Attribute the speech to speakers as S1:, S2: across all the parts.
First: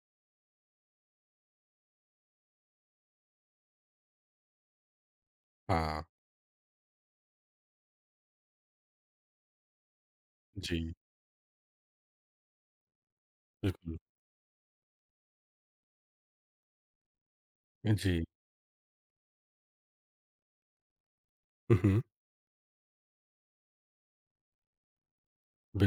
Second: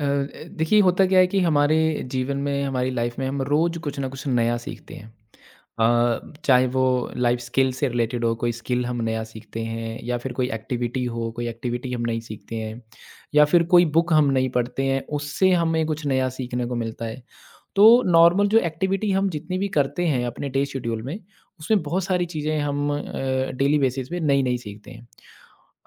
S1: अ, देखिए होता क्या है कि हमारे जीवन में हमारी लाइफ में हम रोज़ कुछ ना कुछ नया सीखते हैं।
S2: हाँ,
S1: चाहे वो लाइफ स्किल से रिलेटेड हो, कोई स्किल हम नया सीखते हैं या फिर कोई
S2: जी,
S1: एक्टिविटी हो, कोई एक्टिविटी हम नई सीखते हैं या फिर कोई
S2: बिल्कुल।
S1: बुक हम नहीं पढ़ते हैं, उससे हमें कुछ नया सीखने को मिलता है। तो
S2: जी,
S1: नॉर्मल जो एक्टिविटी हम जितनी भी करते हैं अपने डे शेड्यूल में, उसमें
S2: हुँ,
S1: बहुत सारी चीज़ें हम डेली बेसिस पे नई-नई सीखते हैं।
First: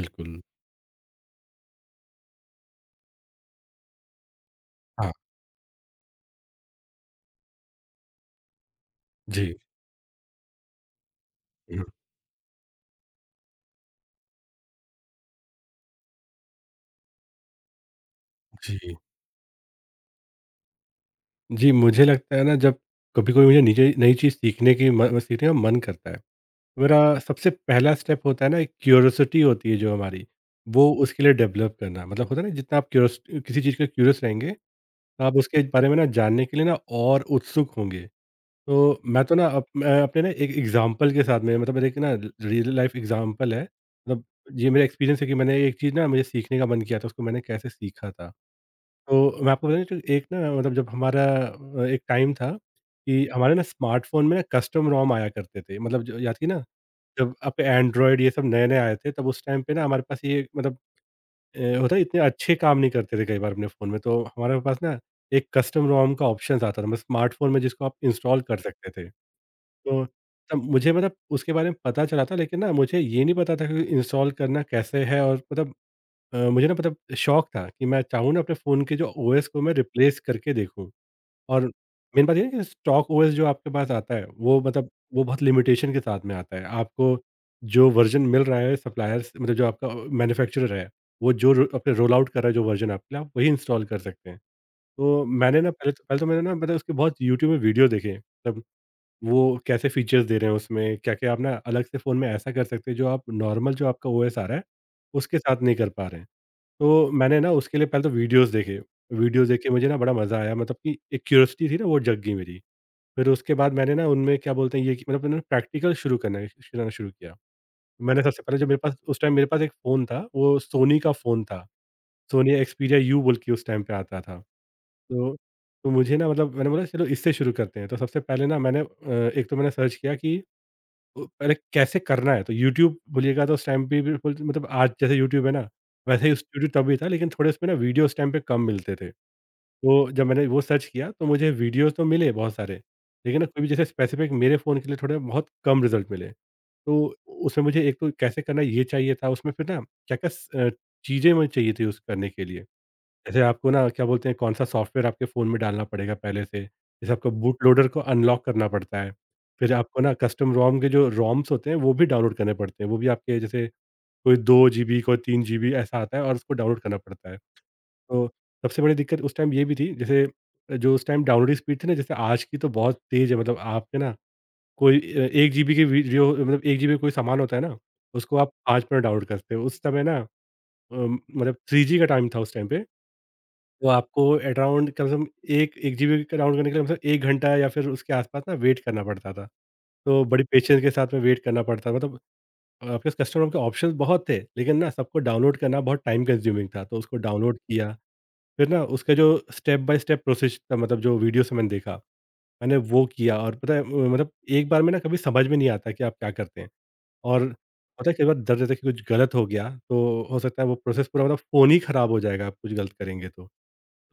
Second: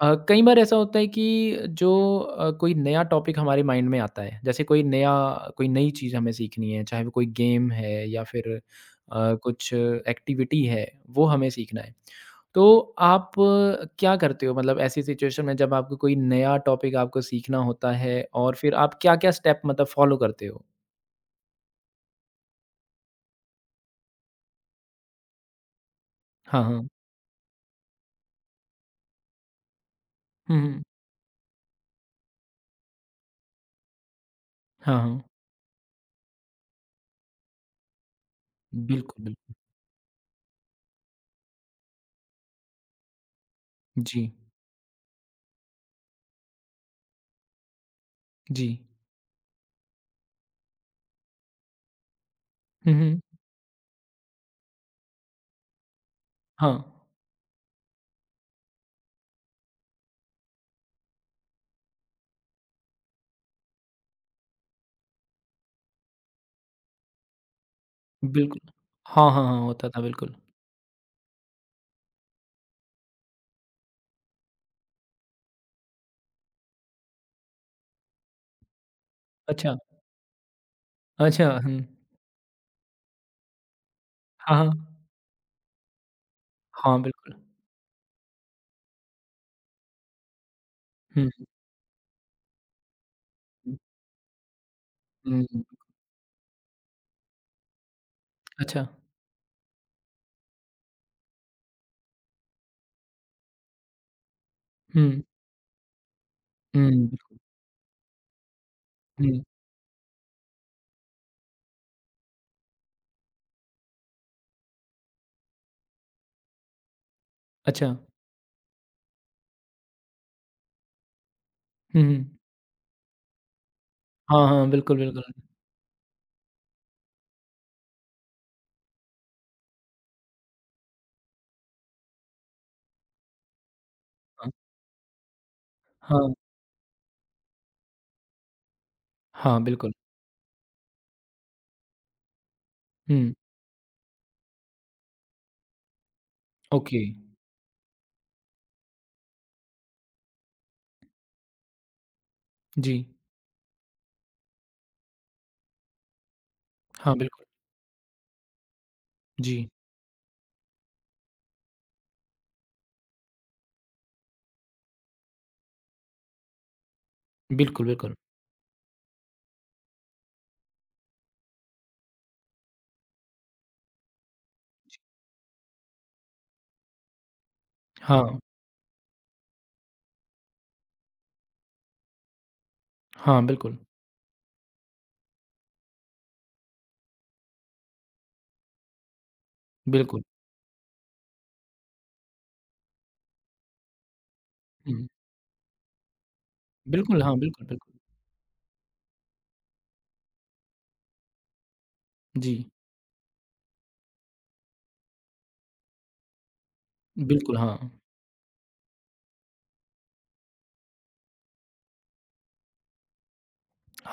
S1: कई बार ऐसा होता है कि जो कोई नया टॉपिक हमारे माइंड में आता है जैसे कोई
S2: हाँ,
S1: नया कोई नई चीज़ हमें सीखनी है चाहे वो कोई गेम है या फिर
S2: जी,
S1: कुछ एक्टिविटी है वो हमें सीखना
S2: हुँ,
S1: है तो आप क्या करते हो मतलब ऐसी सिचुएशन में जब आपको कोई नया टॉपिक आपको सीखना होता है और फिर आप
S2: जी।
S1: क्या-क्या स्टेप मतलब फॉलो करते हो?
S2: जी, मुझे लगता है ना जब कभी कोई मुझे नीचे नई चीज़ सीखने की म सीखने का मन करता है,
S1: हाँ, हाँ।
S2: मेरा सबसे पहला स्टेप होता है ना एक क्यूरियोसिटी होती है जो हमारी,
S1: हुँ, हुँ।
S2: वो उसके लिए डेवलप करना। मतलब होता है ना जितना आप क्यूरियस किसी चीज़ के क्यूरियस रहेंगे, तो
S1: हाँ, हाँ।
S2: आप उसके बारे में ना जानने के लिए ना और उत्सुक होंगे। तो मैं
S1: बिल्कुल,
S2: तो ना
S1: बिल्कुल।
S2: अप मैं अपने ना एक एग्ज़ाम्पल के साथ में मतलब मेरे एक ना रियल लाइफ़ एग्ज़ाम्पल है। मतलब
S1: जी,
S2: ये मेरा एक्सपीरियंस है कि मैंने एक चीज़ ना मुझे सीखने का मन किया था उसको मैंने कैसे सीखा था।
S1: जी।
S2: तो मैं आपको बताऊँ तो एक ना मतलब जब हमारा एक टाइम था
S1: हुँ, हुँ।
S2: कि हमारे ना स्मार्टफ़ोन में ना कस्टम रोम आया करते थे। मतलब जो याद कि ना
S1: हाँ,
S2: जब आपके एंड्रॉइड ये सब नए-नए आए थे तब उस टाइम पे ना हमारे पास ये मतलब होता है इतने अच्छे काम नहीं करते थे कई बार अपने फ़ोन में। तो हमारे पास ना एक कस्टम रोम का ऑप्शंस आता था मतलब स्मार्टफ़ोन में जिसको आप इंस्टॉल कर
S1: बिल्कुल।
S2: सकते थे।
S1: हाँ, हाँ, हाँ, होता था
S2: तो
S1: बिल्कुल।
S2: तब मुझे मतलब उसके बारे में पता चला था, लेकिन ना मुझे ये नहीं पता था कि इंस्टॉल करना कैसे है और मतलब मुझे ना मतलब शौक था कि मैं चाहूँ ना अपने फ़ोन के जो ओएस को मैं
S1: अच्छा।
S2: रिप्लेस करके देखूँ।
S1: अच्छा,
S2: और
S1: हुँ।
S2: मेन बात ये है कि स्टॉक ओएस जो आपके पास आता है
S1: हाँ,
S2: वो
S1: हाँ।
S2: मतलब वो बहुत लिमिटेशन के साथ में आता है।
S1: हाँ,
S2: आपको
S1: बिल्कुल।
S2: जो वर्ज़न मिल रहा है सप्लायर्स मतलब जो आपका मैन्युफैक्चरर है,
S1: हुँ,
S2: वो जो रो अपने रोल आउट कर रहा है जो वर्ज़न आपके लिए, आप वही
S1: हुँ,
S2: इंस्टॉल कर सकते हैं। तो
S1: हुँ,
S2: मैंने
S1: हुँ।
S2: ना पहले तो मैंने ना मतलब उसके बहुत यूट्यूब में वीडियो देखे।
S1: अच्छा।
S2: वो कैसे फीचर्स दे रहे हैं उसमें, क्या-क्या आप ना अलग से फ़ोन में ऐसा कर सकते हैं जो आप नॉर्मल जो आपका ओएस आ रहा है,
S1: हुँ,
S2: उसके साथ नहीं कर पा रहे हैं। तो
S1: हुँ,
S2: मैंने ना उसके लिए पहले तो वीडियोज़ देखे,
S1: हुँ।
S2: वीडियोज़ देख के मुझे ना बड़ा मज़ा आया, मतलब कि एक क्यूरियोसिटी थी ना वो जग गई मेरी। फिर उसके बाद मैंने ना उनमें क्या बोलते हैं ये कि मतलब मैंने प्रैक्टिकल शुरू करना करना शुरू किया।
S1: अच्छा।
S2: मैंने सबसे पहले जो मेरे पास उस टाइम मेरे पास एक फ़ोन था, वो सोनी का फ़ोन था,
S1: हुँ, हुँ।
S2: सोनी एक्सपीरिया यू बोल के उस टाइम पे आता था।
S1: हाँ, हाँ, बिल्कुल, बिल्कुल।
S2: तो तो मुझे ना मतलब मैंने बोला चलो इससे शुरू करते हैं। तो सबसे पहले ना मैंने एक तो मैंने सर्च किया कि तो पहले कैसे करना है? तो यूट्यूब बोलिएगा तो उस टाइम पे बिल्कुल
S1: हाँ,
S2: मतलब आज जैसे यूट्यूब है ना, वैसे ही
S1: हाँ,
S2: उस यूट्यूब तब भी था, लेकिन थोड़े उसमें ना वीडियो उस टाइम पे कम मिलते थे।
S1: हाँ, बिल्कुल।
S2: तो जब मैंने वो सर्च किया तो मुझे वीडियोज़ तो मिले बहुत सारे,
S1: हुँ,
S2: लेकिन ना कोई भी जैसे स्पेसिफ़िक मेरे फ़ोन के लिए थोड़े बहुत कम रिज़ल्ट मिले। तो
S1: ओके।
S2: उसमें मुझे एक तो कैसे करना है ये चाहिए था, उसमें फिर ना क्या-क्या चीज़ें मुझे चाहिए थी उस करने के लिए।
S1: जी।
S2: जैसे आपको ना क्या बोलते हैं कौन-सा सॉफ्टवेयर आपके फ़ोन में डालना पड़ेगा पहले से। जैसे
S1: हाँ,
S2: आपको
S1: बिल्कुल।
S2: बूट लोडर को अनलॉक करना पड़ता है।
S1: जी।
S2: फिर आपको ना कस्टम रोम के जो रोम्स होते हैं वो भी डाउनलोड करने पड़ते हैं। वो भी आपके जैसे कोई 2 जीबी, कोई 3 जीबी ऐसा आता है और उसको डाउनलोड करना पड़ता है।
S1: बिल्कुल, बिल्कुल।
S2: तो सबसे बड़ी दिक्कत उस टाइम ये भी थी, जैसे जो उस टाइम डाउनलोड की स्पीड थी ना, जैसे आज की तो बहुत तेज़ है, मतलब आपके ना कोई 1 जीबी की वीडियो मतलब 1 जीबी का कोई सामान होता है ना, उसको
S1: हाँ,
S2: आप 5 मिनट डाउनलोड करते हो। उस समय ना मतलब 3 जी का टाइम था उस टाइम पे।
S1: हाँ, बिल्कुल,
S2: तो आपको अराउंड कम से कम 1 जीबी के डाउनलोड करने के लिए कम से कम 1 घंटा या फिर उसके आसपास ना वेट करना पड़ता था।
S1: बिल्कुल।
S2: तो बड़ी पेशेंस के साथ में वेट करना पड़ता था, मतलब आपके कस्टमर के ऑप्शंस बहुत थे, लेकिन ना
S1: हुँ,
S2: सबको डाउनलोड करना बहुत टाइम कंज्यूमिंग था। तो उसको
S1: बिल्कुल, हाँ,
S2: डाउनलोड
S1: बिल्कुल,
S2: किया,
S1: बिल्कुल।
S2: फिर ना उसका जो स्टेप बाय स्टेप प्रोसेस था मतलब जो वीडियोज़ मैंने देखा,
S1: जी,
S2: मैंने वो किया, और पता है मतलब एक बार में ना कभी समझ में नहीं आता कि आप क्या करते हैं। और
S1: बिल्कुल, हाँ।
S2: पता है कई बार डर रहता है कि कुछ गलत हो गया, तो हो सकता है वो प्रोसेस पूरा मतलब फ़ोन ही खराब हो जाएगा आप कुछ गलत करेंगे तो।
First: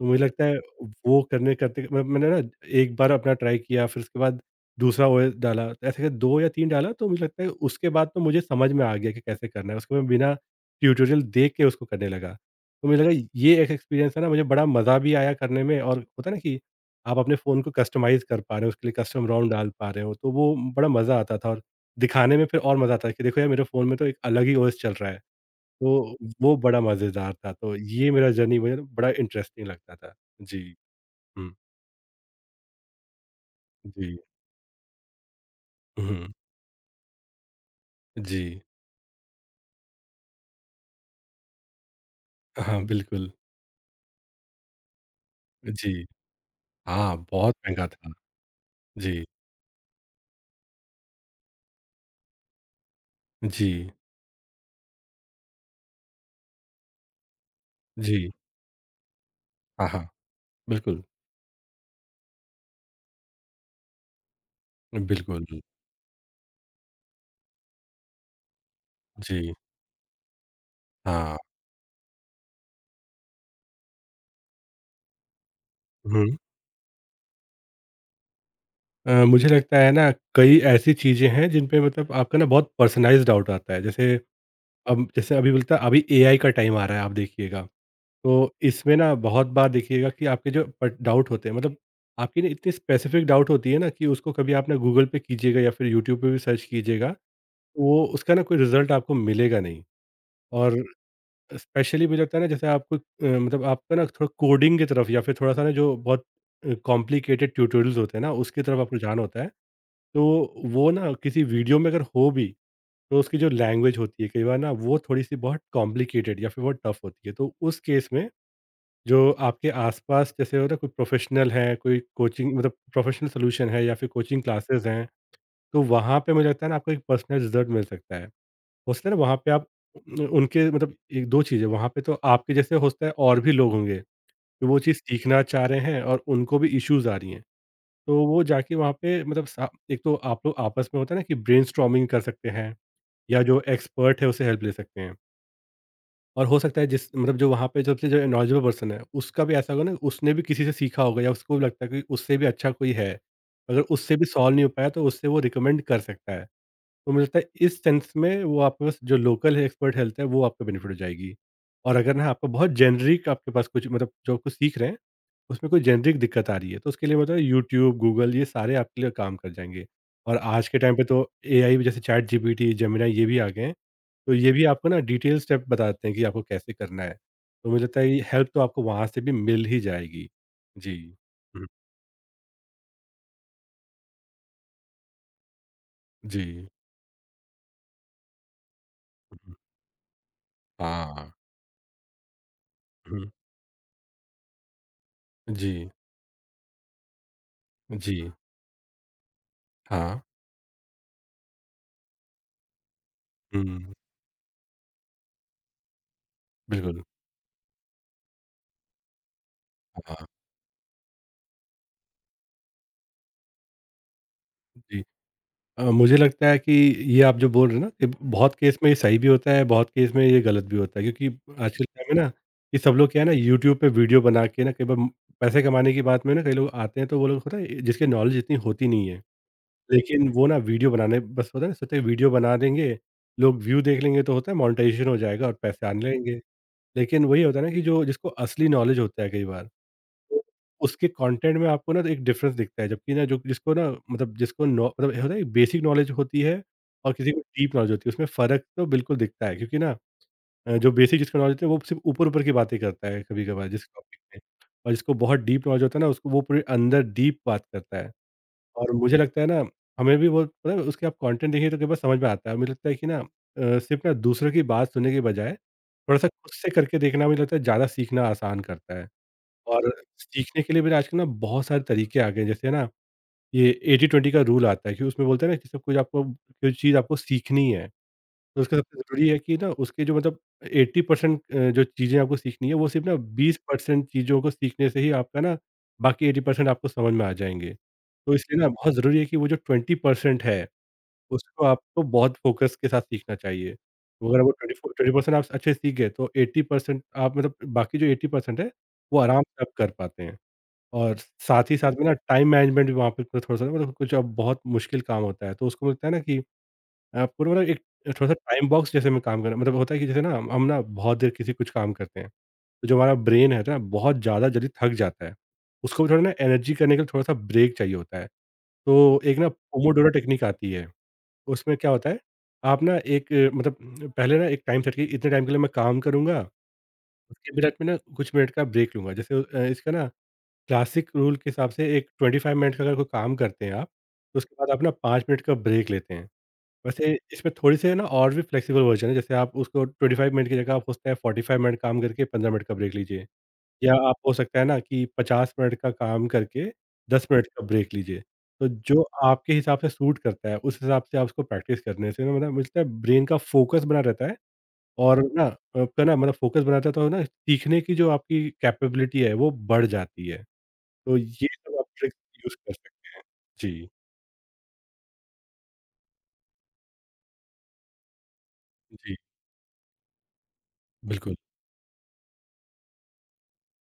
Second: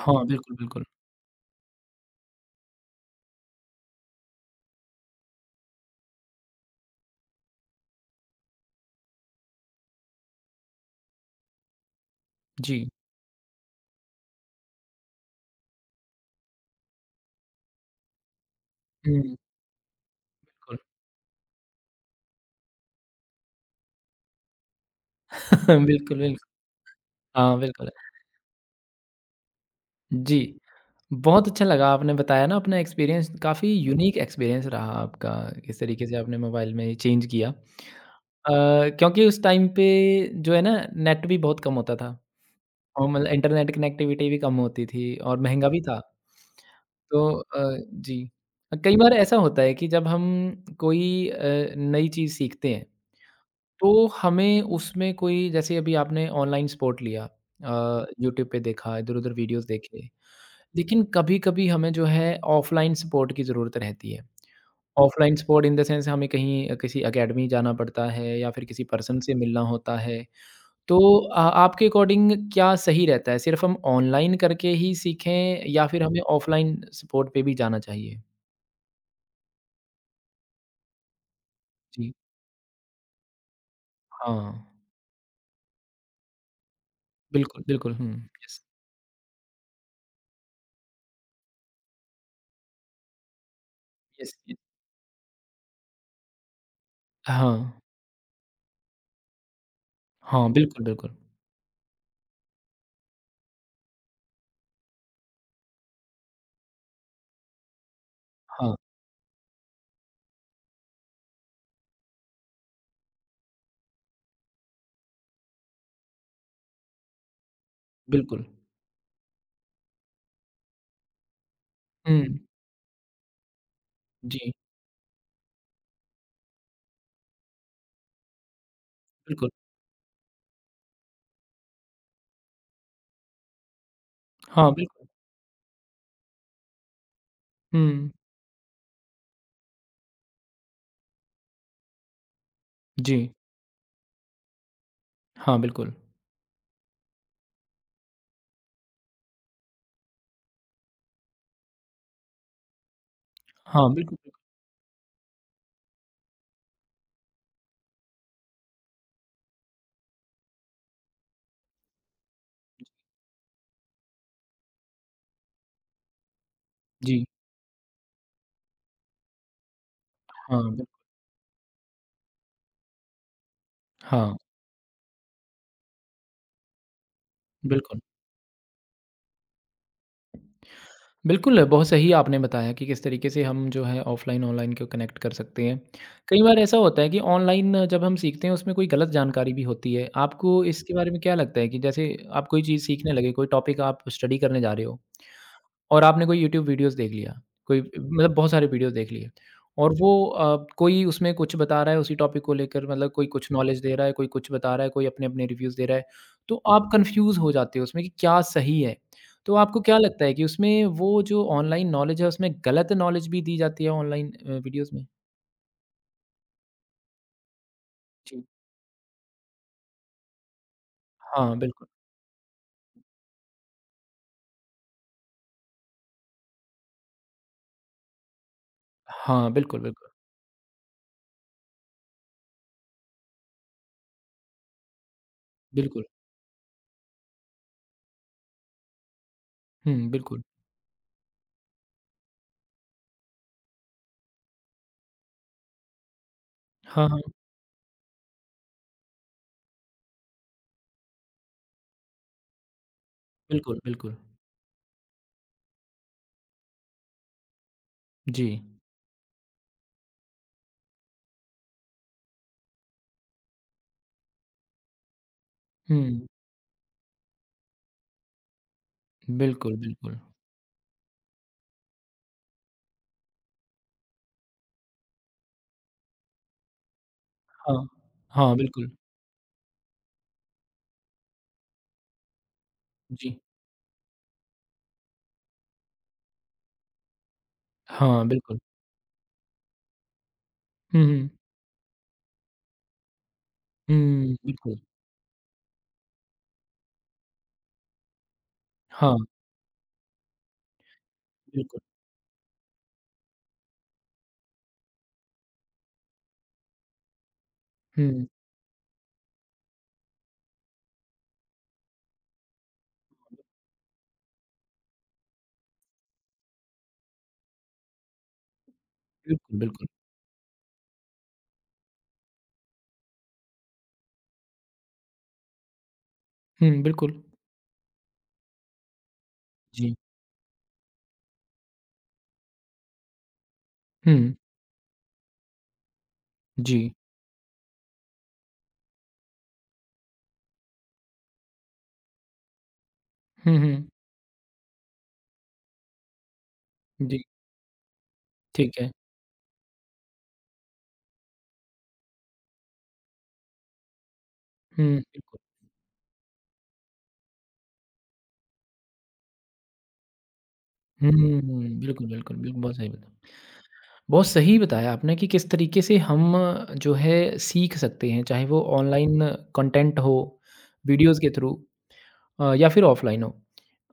S2: तो मुझे लगता
S1: बिल्कुल,
S2: है
S1: बिल्कुल।
S2: वो करने करते मैंने ना एक बार अपना ट्राई किया, फिर उसके बाद दूसरा वो डाला, तो ऐसे करके 2 या 3 डाला तो मुझे लगता है उसके बाद तो मुझे समझ में आ गया कि कैसे करना है। उसको मैं बिना ट्यूटोरियल देख के उसको करने लगा। तो
S1: जी।
S2: मुझे लगा ये एक एक्सपीरियंस है ना, मुझे बड़ा मज़ा भी आया करने में, और होता है ना कि आप अपने फ़ोन को कस्टमाइज़ कर पा रहे हो, उसके लिए कस्टम
S1: हुँ,
S2: रोम डाल पा रहे हो, तो वो
S1: बिल्कुल।
S2: बड़ा मज़ा आता था। और दिखाने में फिर और मज़ा आता है कि देखो यार, मेरे फ़ोन में तो एक अलग ही ओएस चल रहा है। तो
S1: बिल्कुल, बिल्कुल।
S2: वो बड़ा मज़ेदार था,
S1: हाँ,
S2: तो
S1: बिल्कुल।
S2: ये मेरा जर्नी मुझे ना बड़ा इंटरेस्टिंग लगता था।
S1: जी।
S2: जी।
S1: बहुत
S2: हुँ,
S1: अच्छा लगा आपने बताया ना अपना एक्सपीरियंस काफ़ी
S2: जी।
S1: यूनिक एक्सपीरियंस रहा आपका, किस तरीके से
S2: हुँ,
S1: आपने मोबाइल में चेंज किया।
S2: जी।
S1: क्योंकि उस टाइम पे जो है ना नेट भी बहुत कम होता था
S2: हाँ,
S1: और मतलब
S2: बिल्कुल।
S1: इंटरनेट कनेक्टिविटी भी कम होती थी और महँगा भी था।
S2: जी। हाँ,
S1: तो
S2: बहुत महँगा था।
S1: जी। कई बार
S2: जी,
S1: ऐसा होता है कि जब हम कोई नई चीज़ सीखते हैं,
S2: जी,
S1: तो हमें उसमें कोई जैसे अभी आपने ऑनलाइन सपोर्ट लिया
S2: जी।
S1: यूट्यूब पे देखा, इधर-उधर वीडियोज़
S2: हाँ, हाँ,
S1: देखे
S2: बिल्कुल,
S1: लेकिन कभी-कभी हमें जो है ऑफ़लाइन सपोर्ट की ज़रूरत रहती है। ऑफ़लाइन
S2: बिल्कुल।
S1: सपोर्ट इन द सेंस हमें कहीं किसी अकेडमी जाना पड़ता है या फिर किसी पर्सन से
S2: जी,
S1: मिलना होता है। तो
S2: हाँ।
S1: आपके अकॉर्डिंग क्या सही रहता है? सिर्फ़ हम ऑनलाइन करके ही सीखें या फिर हमें
S2: हुँ।
S1: ऑफ़लाइन सपोर्ट पे भी जाना चाहिए?
S2: मुझे लगता है ना कई ऐसी चीज़ें हैं जिन पे मतलब
S1: जी,
S2: आपका ना बहुत पर्सनलाइज़्ड डाउट आता है। जैसे
S1: हाँ।
S2: अब, जैसे अभी बोलता है अभी एआई का टाइम आ रहा है, आप देखिएगा।
S1: बिल्कुल, बिल्कुल। हुँ,
S2: तो
S1: यस,
S2: इसमें ना बहुत बार देखिएगा कि आपके जो पट डाउट होते हैं मतलब आपकी ना इतनी स्पेसिफिक डाउट होती है ना कि उसको
S1: यस,
S2: कभी
S1: यस।
S2: आप ना गूगल पे कीजिएगा या फिर यूट्यूब पे भी सर्च कीजिएगा,
S1: हाँ।
S2: वो उसका ना कोई रिजल्ट आपको मिलेगा नहीं।
S1: हाँ,
S2: और
S1: बिल्कुल, बिल्कुल।
S2: स्पेशली मुझे लगता है ना, जैसे आपको मतलब आपका ना थोड़ा कोडिंग की तरफ या फिर थोड़ा सा ना जो बहुत कॉम्प्लिकेटेड ट्यूटोरियल्स होते हैं ना उसकी
S1: हाँ,
S2: तरफ आपको जान होता है, तो वो ना किसी वीडियो में अगर हो भी, तो उसकी जो लैंग्वेज होती है कई बार ना वो थोड़ी सी बहुत कॉम्प्लिकेटेड या फिर बहुत टफ होती है, तो उस केस में
S1: बिल्कुल।
S2: जो आपके आसपास जैसे हो ना कोई प्रोफेशनल है, कोई
S1: हुँ,
S2: कोचिंग मतलब प्रोफेशनल सॉल्यूशन है या फिर कोचिंग
S1: जी,
S2: क्लासेस हैं, तो वहाँ पे मुझे लगता है ना आपको एक पर्सनल रिज़ल्ट मिल सकता है। हो सकता है ना वहाँ पे
S1: बिल्कुल।
S2: आप उन उनके मतलब एक 2 चीज़ें वहाँ पे, तो आपके जैसे हो सकता है और भी लोग होंगे, तो
S1: हाँ,
S2: वो चीज़
S1: बिल्कुल।
S2: सीखना चाह रहे हैं और उनको भी इश्यूज़ आ रही हैं।
S1: हुँ,
S2: तो वो जाके वहाँ पे मतलब सा एक तो आप लोग आपस में होता है ना कि ब्रेनस्टॉर्मिंग कर सकते हैं
S1: जी।
S2: या जो एक्सपर्ट है उससे हेल्प ले सकते हैं।
S1: हाँ, बिल्कुल।
S2: और हो सकता है जिस मतलब जो वहाँ पे जो सबसे जो नॉलेजेबल पर्सन है, उसका भी ऐसा होगा ना, उसने भी किसी से सीखा होगा या उसको भी लगता है कि उससे भी अच्छा कोई है। अगर
S1: हाँ,
S2: उससे
S1: बिल्कुल,
S2: भी
S1: बिल्कुल।
S2: सॉल्व नहीं हो पाया तो उससे वो रिकमेंड कर सकता है। तो मुझे लगता है इस सेंस में वो आपके पास जो लोकल एक्सपर्ट हेल्थ है वो आपको बेनिफिट हो जाएगी। और अगर ना आपको बहुत जेनेरिक आपके पास कुछ मतलब जो आप कुछ सीख रहे हैं, उसमें कोई जेनेरिक दिक्कत आ रही है, तो उसके लिए
S1: जी।
S2: मतलब यूट्यूब, गूगल, ये सारे आपके लिए काम कर जाएँगे। और
S1: हाँ,
S2: आज के टाइम पे तो एआई भी, जैसे चैट जीपीटी, जेमिनी, ये भी आ गए हैं,
S1: हाँ,
S2: तो ये भी आपको ना डिटेल स्टेप बताते हैं कि आपको कैसे करना है। तो मुझे लगता
S1: बिल्कुल।
S2: है ये हेल्प तो आपको वहाँ से भी मिल ही जाएगी। जी।
S1: बिल्कुल,
S2: हुँ,
S1: बहुत सही आपने बताया कि किस तरीके से हम जो है ऑफ़लाइन ऑनलाइन को कनेक्ट कर सकते हैं। कई
S2: जी।
S1: बार ऐसा होता है कि ऑनलाइन जब हम सीखते हैं उसमें कोई गलत जानकारी
S2: हुँ,
S1: भी होती है। आपको इसके बारे में
S2: हाँ।
S1: क्या लगता है कि जैसे आप कोई चीज़ सीखने
S2: हुँ,
S1: लगे, कोई टॉपिक आप स्टडी करने जा रहे हो
S2: जी,
S1: और आपने कोई यूट्यूब वीडियोज़ देख लिया, कोई
S2: जी।
S1: मतलब बहुत सारे वीडियोज़ देख लिए और जी।
S2: हाँ।
S1: वो कोई उसमें कुछ बता रहा है उसी टॉपिक को लेकर मतलब कोई कुछ नॉलेज
S2: हुँ,
S1: दे रहा है, कोई कुछ बता रहा है, कोई अपने-अपने रिव्यूज़ दे रहा है, तो आप
S2: बिल्कुल।
S1: कन्फ्यूज़ हो जाते हो उसमें कि क्या सही है? तो आपको क्या लगता
S2: हाँ,
S1: है कि उसमें वो जो ऑनलाइन नॉलेज है उसमें गलत नॉलेज भी दी जाती है ऑनलाइन वीडियोज़
S2: जी।
S1: में?
S2: मुझे लगता है कि ये आप जो बोल रहे हैं ना, कि
S1: जी।
S2: बहुत केस में ये सही भी होता है, बहुत केस में ये गलत भी होता है, क्योंकि
S1: हाँ,
S2: आजकल
S1: बिल्कुल।
S2: टाइम में ना कि सब लोग क्या है ना यूट्यूब पे वीडियो बना के ना कई बार पैसे कमाने की बात में ना कई लोग आते हैं, तो वो लोग पता है जिसकी नॉलेज इतनी होती नहीं है।
S1: हाँ, बिल्कुल, बिल्कुल,
S2: लेकिन वो ना वीडियो बनाने बस, पता है सोचे वीडियो बना देंगे, लोग व्यू देख लेंगे, तो होता है मोनेटाइज़ेशन हो जाएगा और पैसे आने
S1: बिल्कुल।
S2: लगेंगे। लेकिन वही होता है ना कि जो जिसको असली नॉलेज होता है कई बार,
S1: हुँ, बिल्कुल।
S2: तो उसके कंटेंट में आपको ना तो एक डिफरेंस दिखता है, जबकि ना जो जिसको ना मतलब जिसको नॉ मतलब होता है एक बेसिक नॉलेज होती है
S1: हाँ,
S2: और
S1: हाँ,
S2: किसी को डीप नॉलेज होती है, उसमें फ़र्क तो बिल्कुल दिखता है, क्योंकि ना जो बेसिक जिसको नॉलेज होती है वो सिर्फ़ ऊपर-ऊपर की बातें करता है कभी-कभार
S1: बिल्कुल,
S2: जिस
S1: बिल्कुल।
S2: टॉपिक में। और जिसको बहुत डीप नॉलेज होता है ना उसको वो पूरे अंदर डीप बात करता है।
S1: जी।
S2: और मुझे लगता है ना, हमें भी वो पता है उसके आप कंटेंट देखिए तो कई बार समझ में आता है। मुझे लगता है कि ना सिर्फ़ ना दूसरों की बात सुनने के बजाय
S1: हुँ,
S2: थोड़ा-सा खुद से करके देखना मुझे लगता है ज़्यादा सीखना आसान करता है।
S1: बिल्कुल,
S2: और
S1: बिल्कुल।
S2: सीखने के लिए भी आजकल ना बहुत सारे तरीके आ गए हैं। जैसे ना ये 80-20 का रूल आता है कि उसमें बोलते हैं ना कि सब कुछ आपको, कोई चीज़ आपको सीखनी
S1: हाँ।
S2: है,
S1: हाँ,
S2: तो उसका
S1: बिल्कुल।
S2: सबसे ज़रूरी है कि ना उसके जो मतलब 80% जो चीज़ें आपको सीखनी है, वो सिर्फ़ ना
S1: जी।
S2: 20% चीज़ों को सीखने से ही आपका ना बाकी 80% आपको समझ में आ जाएँगे।
S1: हाँ,
S2: तो
S1: बिल्कुल।
S2: इसलिए ना बहुत ज़रूरी है कि वो जो 20% है,
S1: हुँ, हुँ।
S2: उसको आपको बहुत फ़ोकस के साथ सीखना चाहिए। तो
S1: हुँ,
S2: अगर वो
S1: बिल्कुल।
S2: 24 20% आप अच्छे से सीख गए, तो 80% आप मतलब बाकी जो 80% है,
S1: हाँ,
S2: वो आराम से आप कर पाते हैं। और साथ ही
S1: बिल्कुल।
S2: साथ में ना टाइम मैनेजमेंट भी वहाँ पे थोड़ा-सा ना, मतलब कुछ अब बहुत मुश्किल काम होता है। तो उसको लगता है ना कि आपको ना मतलब एक
S1: हुँ,
S2: थोड़ा-सा टाइम बॉक्स जैसे में काम करना, मतलब होता है कि जैसे ना हम ना बहुत देर किसी कुछ काम करते हैं, तो जो हमारा ब्रेन है ना बहुत ज़्यादा जल्दी थक जाता है। उसको भी थोड़ा ना एनर्जी करने के लिए थोड़ा-सा ब्रेक चाहिए होता है। तो एक ना, जी।
S1: बिल्कुल, बिल्कुल।
S2: पोमोडोरो टेक्निक आती है, उसमें क्या होता है, आप ना एक मतलब पहले ना एक टाइम सेट किए इतने टाइम के लिए मैं काम करूँगा,
S1: हुँ, बिल्कुल।
S2: उसके बाद में ना कुछ मिनट का ब्रेक लूँगा। जैसे इसका
S1: जी।
S2: ना क्लासिक रूल के हिसाब से एक 25 मिनट का अगर कोई काम करते हैं आप,
S1: हुँ,
S2: तो उसके बाद आप ना 5 मिनट का ब्रेक लेते हैं।
S1: जी।
S2: वैसे इसमें थोड़ी से ना और भी फ्लेक्सिबल वर्जन है, जैसे आप उसको 25 मिनट की जगह आप हो सकता है 45 मिनट काम करके 15 मिनट का ब्रेक लीजिए,
S1: हुँ, हुँ।
S2: या आप हो सकता है ना कि 50 मिनट का काम करके
S1: जी,
S2: 10 मिनट का ब्रेक लीजिए। तो
S1: ठीक है।
S2: जो आपके हिसाब से सूट करता है, उस हिसाब से आप उसको प्रैक्टिस करने से ना, मतलब मिलता है, ब्रेन का फोकस बना रहता है
S1: हुँ,
S2: और
S1: बिल्कुल।
S2: ना आपका ना, मतलब फोकस बना रहता है, तो ना सीखने की जो आपकी कैपेबिलिटी है वो बढ़ जाती है।
S1: हुँ,
S2: तो ये सब आप
S1: बिल्कुल,
S2: ट्रिक्स
S1: बिल्कुल,
S2: यूज़
S1: बिल्कुल,
S2: कर
S1: बहुत सही
S2: सकते
S1: बताया।
S2: हैं। जी,
S1: बहुत सही बताया आपने कि किस तरीके से हम जो है सीख सकते हैं, चाहे वो
S2: जी,
S1: ऑनलाइन कंटेंट हो, वीडियोज़ के
S2: बिल्कुल।
S1: थ्रू या फिर ऑफलाइन हो।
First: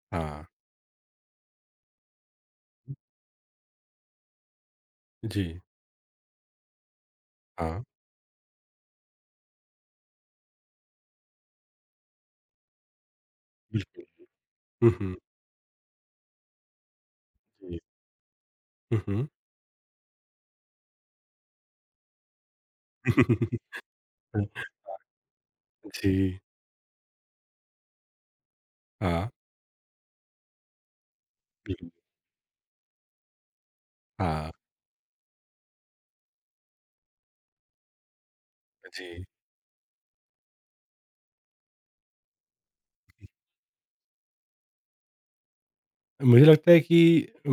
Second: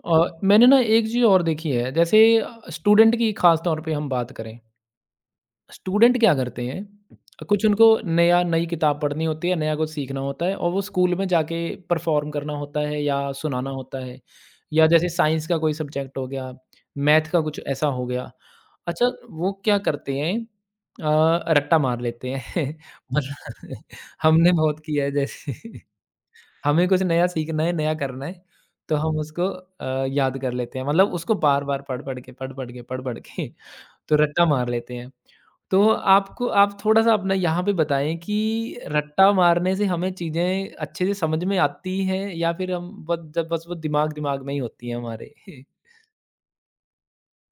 S2: हाँ।
S1: मैंने ना एक चीज़ और देखी है, जैसे स्टूडेंट की ख़ास तौर पे हम बात करें
S2: जी,
S1: स्टूडेंट क्या करते हैं कुछ
S2: हाँ,
S1: उनको नया नई किताब पढ़नी होती है नया कुछ सीखना होता है और वो स्कूल में जाके परफॉर्म करना होता है या सुनाना होता
S2: बिल्कुल।
S1: है या
S2: हुँ,
S1: जैसे
S2: हुँ।
S1: साइंस का कोई सब्जेक्ट हो गया मैथ का कुछ
S2: जी।
S1: ऐसा हो गया
S2: हुँ,
S1: अच्छा
S2: हुँ।
S1: वो क्या करते हैं रट्टा मार लेते हैं मतलब हमने बहुत किया है जैसे
S2: जी,
S1: हमें कुछ नया सीखना है नया करना है तो हम
S2: हाँ।
S1: उसको याद कर लेते हैं मतलब उसको बार बार
S2: बिल्कुल।
S1: पढ़ पढ़ के पढ़ पढ़ के पढ़ पढ़ के तो रट्टा
S2: हाँ,
S1: मार लेते हैं तो आपको आप थोड़ा-सा अपना यहाँ पे बताएँ कि
S2: जी।
S1: रट्टा मारने से हमें चीज़ें अच्छे से समझ में आती हैं या फिर हम बस जब बस वो दिमाग-दिमाग में ही होती हैं हमारे?
S2: मुझे लगता है कि,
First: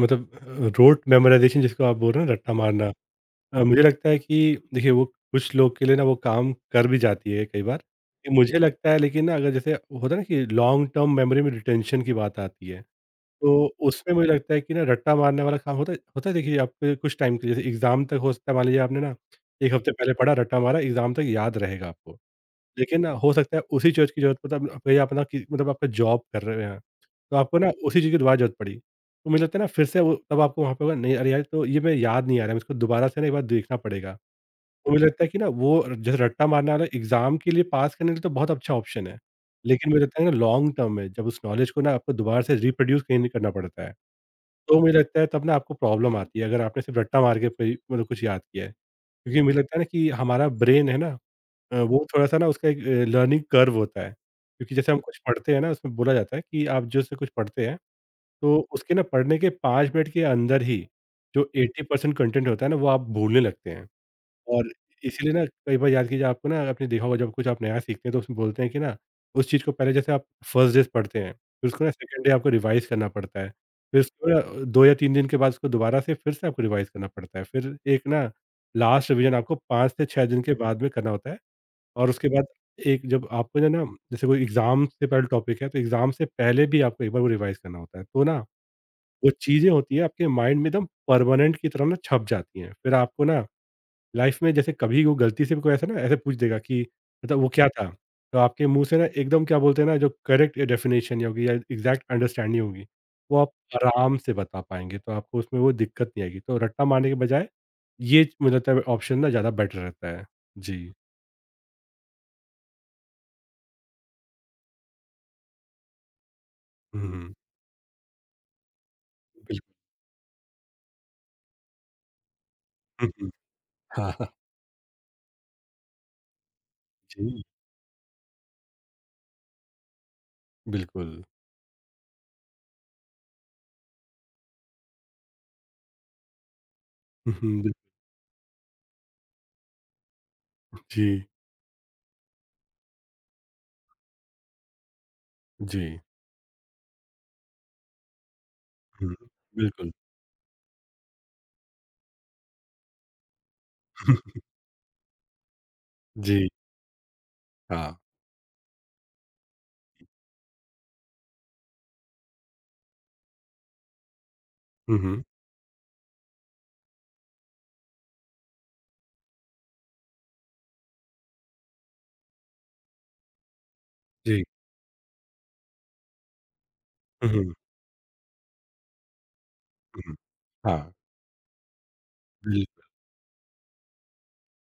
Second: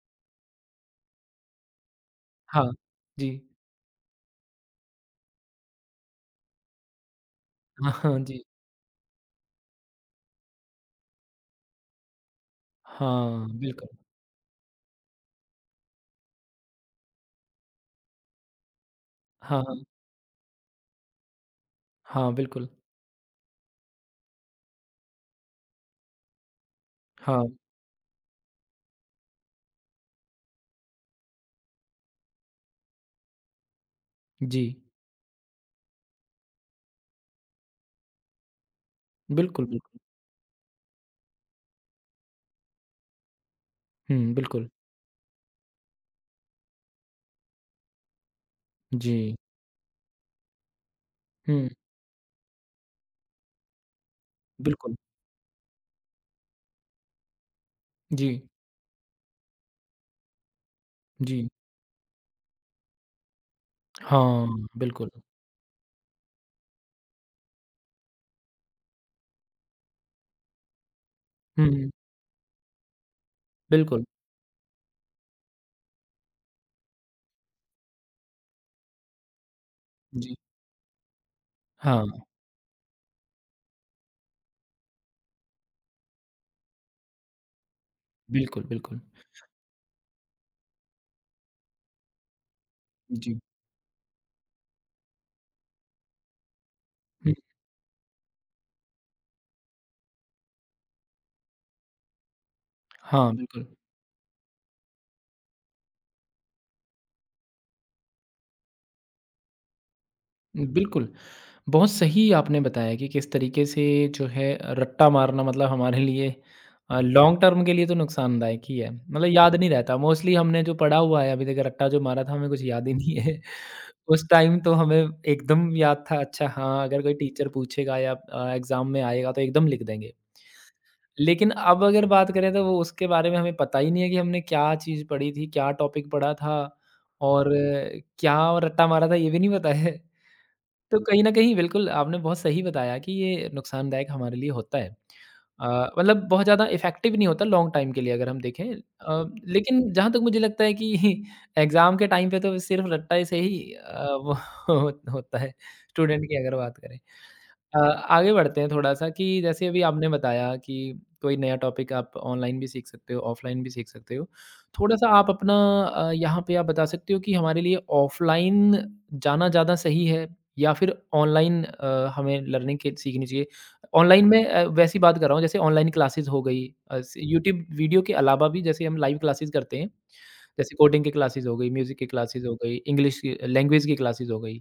S2: मतलब रोट मेमोराइज़ेशन जिसको आप बोल रहे हो ना, रट्टा
S1: हाँ।
S2: मारना,
S1: जी।
S2: मुझे लगता है कि देखिए वो कुछ लोग के लिए ना वो काम कर भी जाती है कई बार।
S1: हाँ, हाँ,
S2: ये
S1: जी।
S2: मुझे लगता है, लेकिन ना अगर जैसे होता है ना कि लॉन्ग टर्म मेमोरी में रिटेंशन की बात आती है,
S1: हाँ,
S2: तो
S1: बिल्कुल।
S2: उसमें मुझे लगता है कि ना रट्टा मारने वाला काम होता है देखिए आपके कुछ टाइम के लिए, जैसे एग्ज़ाम तक हो सकता है। मान लीजिए आपने ना
S1: हाँ,
S2: 1
S1: हाँ।
S2: हफ़्ते पहले पढ़ा, रट्टा मारा, एग्ज़ाम तक याद रहेगा आपको।
S1: हाँ, बिल्कुल।
S2: लेकिन ना हो सकता है उसी चीज़ की ज़रूरत, मतलब भई आप ना कि, मतलब आपका जॉब कर रहे हैं, तो
S1: हाँ,
S2: आपको ना उसी चीज़ की दोबारा ज़रूरत पड़ी। तो मुझे लगता है ना फिर से वो तब आपको वहाँ पे होगा नहीं, अरे यार तो ये मेरे याद नहीं आ रहा है, मुझको दोबारा से ना एक बार देखना पड़ेगा।
S1: जी।
S2: तो मुझे लगता है कि ना वो जैसे रट्टा मारने वाला एग्ज़ाम के लिए, पास करने के लिए तो बहुत अच्छा ऑप्शन है।
S1: बिल्कुल,
S2: लेकिन
S1: बिल्कुल।
S2: मुझे लगता है ना, लॉन्ग टर्म में जब उस नॉलेज को ना आपको दोबारा से रिप्रोड्यूस कहीं करना पड़ता है,
S1: हुँ, बिल्कुल।
S2: तो मुझे लगता है तब ना आपको प्रॉब्लम आती है, अगर आपने सिर्फ़ रट्टा मार के कोई, मतलब कुछ याद किया है।
S1: जी।
S2: क्योंकि मुझे लगता है ना कि हमारा ब्रेन है ना,
S1: हुँ,
S2: वो थोड़ा-सा ना उसका एक लर्निंग कर्व होता है, क्योंकि जैसे
S1: बिल्कुल।
S2: हम कुछ पढ़ते हैं ना, उसमें बोला जाता है कि आप जैसे कुछ पढ़ते हैं,
S1: जी,
S2: तो उसके ना पढ़ने के 5 मिनट के अंदर ही
S1: जी।
S2: जो 80% कंटेंट होता है ना, वो आप भूलने लगते हैं।
S1: हाँ,
S2: और
S1: बिल्कुल।
S2: इसीलिए ना कई बार याद कीजिए आपको, ना आपने देखा होगा, जब कुछ आप नया सीखते हैं तो उसमें बोलते हैं कि ना उस चीज़ को पहले जैसे आप फर्स्ट डे पढ़ते हैं, फिर उसको ना
S1: हुँ,
S2: सेकंड डे आपको रिवाइज़ करना पड़ता है। फिर
S1: बिल्कुल।
S2: उसको ना 2 या 3 दिन के बाद उसको दोबारा से, फिर से आपको रिवाइज़ करना पड़ता है। फिर एक ना लास्ट रिवीजन आपको 5 से 6
S1: जी।
S2: दिन के बाद में करना होता है। और
S1: हाँ,
S2: उसके बाद एक जब आपको जो है ना, जैसे कोई एग्ज़ाम से पहले टॉपिक है, तो एग्ज़ाम से पहले भी आपको एक बार वो रिवाइज़ करना होता है। तो ना,
S1: बिल्कुल, बिल्कुल।
S2: वो चीज़ें होती हैं आपके माइंड में एकदम परमानेंट की तरह ना छप जाती हैं। फिर आपको
S1: जी।
S2: ना लाइफ़ में जैसे कभी वो गलती से भी कोई ऐसा ना ऐसे पूछ देगा कि
S1: हुँ,
S2: मतलब वो क्या था? तो आपके मुँह से ना एकदम, क्या बोलते हैं ना, जो करेक्ट डेफ़िनेशन होगी या एग्ज़ैक्ट अंडरस्टैंडिंग होगी,
S1: हाँ,
S2: वो आप
S1: बिल्कुल।
S2: आराम से बता पाएँगे। तो आपको उसमें वो दिक्कत नहीं आएगी। तो रट्टा मारने के बजाय ये मुझे लगता है ऑप्शन ना ज़्यादा बेटर रहता है। जी।
S1: बिल्कुल। बहुत सही आपने बताया कि किस तरीके से जो है रट्टा मारना मतलब हमारे लिए
S2: हुँ, हुँ।
S1: लॉन्ग टर्म के लिए तो नुकसानदायक ही है। मतलब याद नहीं रहता, मोस्टली हमने जो पढ़ा हुआ है अभी तक रट्टा जो मारा था हमें कुछ याद ही नहीं
S2: बिल्कुल।
S1: है।
S2: हाँ,
S1: उस
S2: हाँ।
S1: टाइम तो हमें एकदम याद था अच्छा हाँ, अगर कोई
S2: जी,
S1: टीचर पूछेगा या एग्ज़ाम में आएगा तो एकदम लिख देंगे।
S2: बिल्कुल।
S1: लेकिन अब अगर बात करें तो वो उसके बारे में हमें पता ही नहीं है कि हमने क्या चीज़ पढ़ी थी, क्या टॉपिक पढ़ा था
S2: हुँ, हुँ,
S1: और
S2: बिल्कुल,
S1: क्या रट्टा मारा था ये भी नहीं पता है। तो कहीं
S2: जी,
S1: न कहीं बिल्कुल आपने बहुत सही बताया कि ये नुकसानदायक हमारे लिए होता है। अ,
S2: जी।
S1: मतलब बहुत ज़्यादा इफ़ेक्टिव नहीं होता लॉन्ग टाइम के लिए अगर हम देखें
S2: हुँ, बिल्कुल।
S1: लेकिन जहाँ तक मुझे लगता है कि एग्ज़ाम के टाइम पे तो सिर्फ़ रट्टा से ही वो होता है स्टूडेंट की
S2: जी,
S1: अगर बात करें।
S2: हाँ।
S1: आगे बढ़ते हैं थोड़ा-सा कि जैसे अभी आपने बताया कि कोई नया टॉपिक आप ऑनलाइन भी सीख सकते हो, ऑफ़लाइन भी सीख सकते हो।
S2: हुँ,
S1: थोड़ा-सा
S2: हुँ,
S1: आप अपना यहाँ पे आप बता सकते हो कि हमारे लिए ऑफ़लाइन जाना ज़्यादा सही है या फिर ऑनलाइन हमें लर्निंग के सीखनी चाहिए? ऑनलाइन
S2: जी।
S1: में वैसी बात कर रहा हूँ जैसे ऑनलाइन क्लासेस हो गई अ, स
S2: हुँ, हुँ,
S1: यूट्यूब वीडियो के अलावा भी जैसे हम लाइव क्लासेस करते हैं,
S2: हुँ, हुँ।
S1: जैसे
S2: हाँ,
S1: कोडिंग की क्लासेस हो गई, म्यूज़िक की क्लासेस हो गई,
S2: बिल्कुल,
S1: इंग्लिश की लैंग्वेज की क्लासेस हो गई।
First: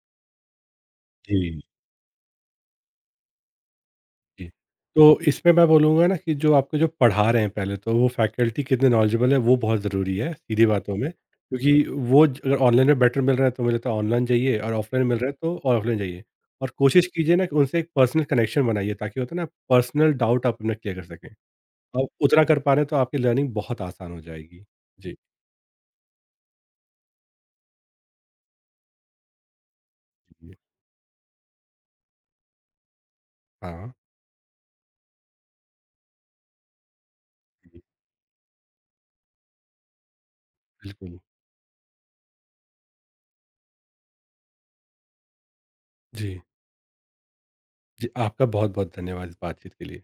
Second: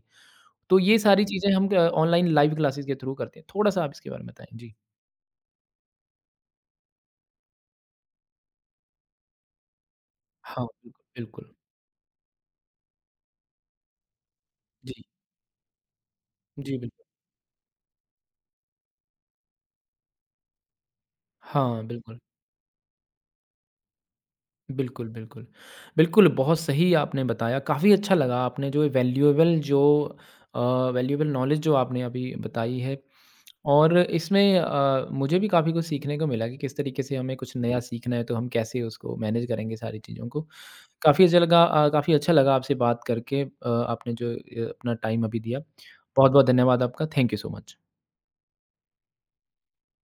S1: तो ये सारी चीज़ें
S2: जी,
S1: हम क ऑनलाइन लाइव क्लासेस के थ्रू करते हैं। थोड़ा-सा आप इसके बारे में
S2: जी।
S1: बताएँ? जी।
S2: तो इसमें मैं बोलूँगा ना कि जो आपको जो पढ़ा रहे हैं, पहले तो वो फैकल्टी कितने नॉलेजेबल है वो बहुत ज़रूरी है, सीधी
S1: हाँ,
S2: बातों
S1: बिल्कुल,
S2: में।
S1: बिल्कुल।
S2: क्योंकि वो ज अगर ऑनलाइन में बेटर मिल रहा है तो मुझे लगता है ऑनलाइन जाइए, और
S1: जी,
S2: ऑफलाइन मिल रहा है तो ऑफलाइन जाइए। और
S1: जी, बिल्कुल।
S2: कोशिश कीजिए ना कि उनसे एक पर्सनल कनेक्शन बनाइए, ताकि होता है ना पर्सनल डाउट आप अपना क्लियर कर सकें।
S1: हाँ,
S2: आप
S1: बिल्कुल।
S2: उतना कर पा रहे हैं तो आपकी लर्निंग बहुत आसान हो जाएगी।
S1: बिल्कुल,
S2: जी,
S1: बिल्कुल। बिल्कुल, बहुत सही आपने बताया, काफ़ी अच्छा लगा आपने जो
S2: जी,
S1: अ, वैल्यूएबल नॉलेज जो आपने अभी बताई है
S2: हाँ,
S1: और इसमें मुझे भी काफ़ी कुछ सीखने को मिला कि किस तरीके से हमें कुछ नया
S2: जी।
S1: सीखना है, तो हम कैसे उसको मैनेज करेंगे सारी चीज़ों को।
S2: बिल्कुल।
S1: काफ़ी अच्छा लगा आपसे बात करके आपने जो अपना टाइम अभी दिया।
S2: जी,
S1: बहुत-बहुत धन्यवाद आपका। Thank you so much.
S2: जी, आपका बहुत-बहुत धन्यवाद इस बातचीत के लिए।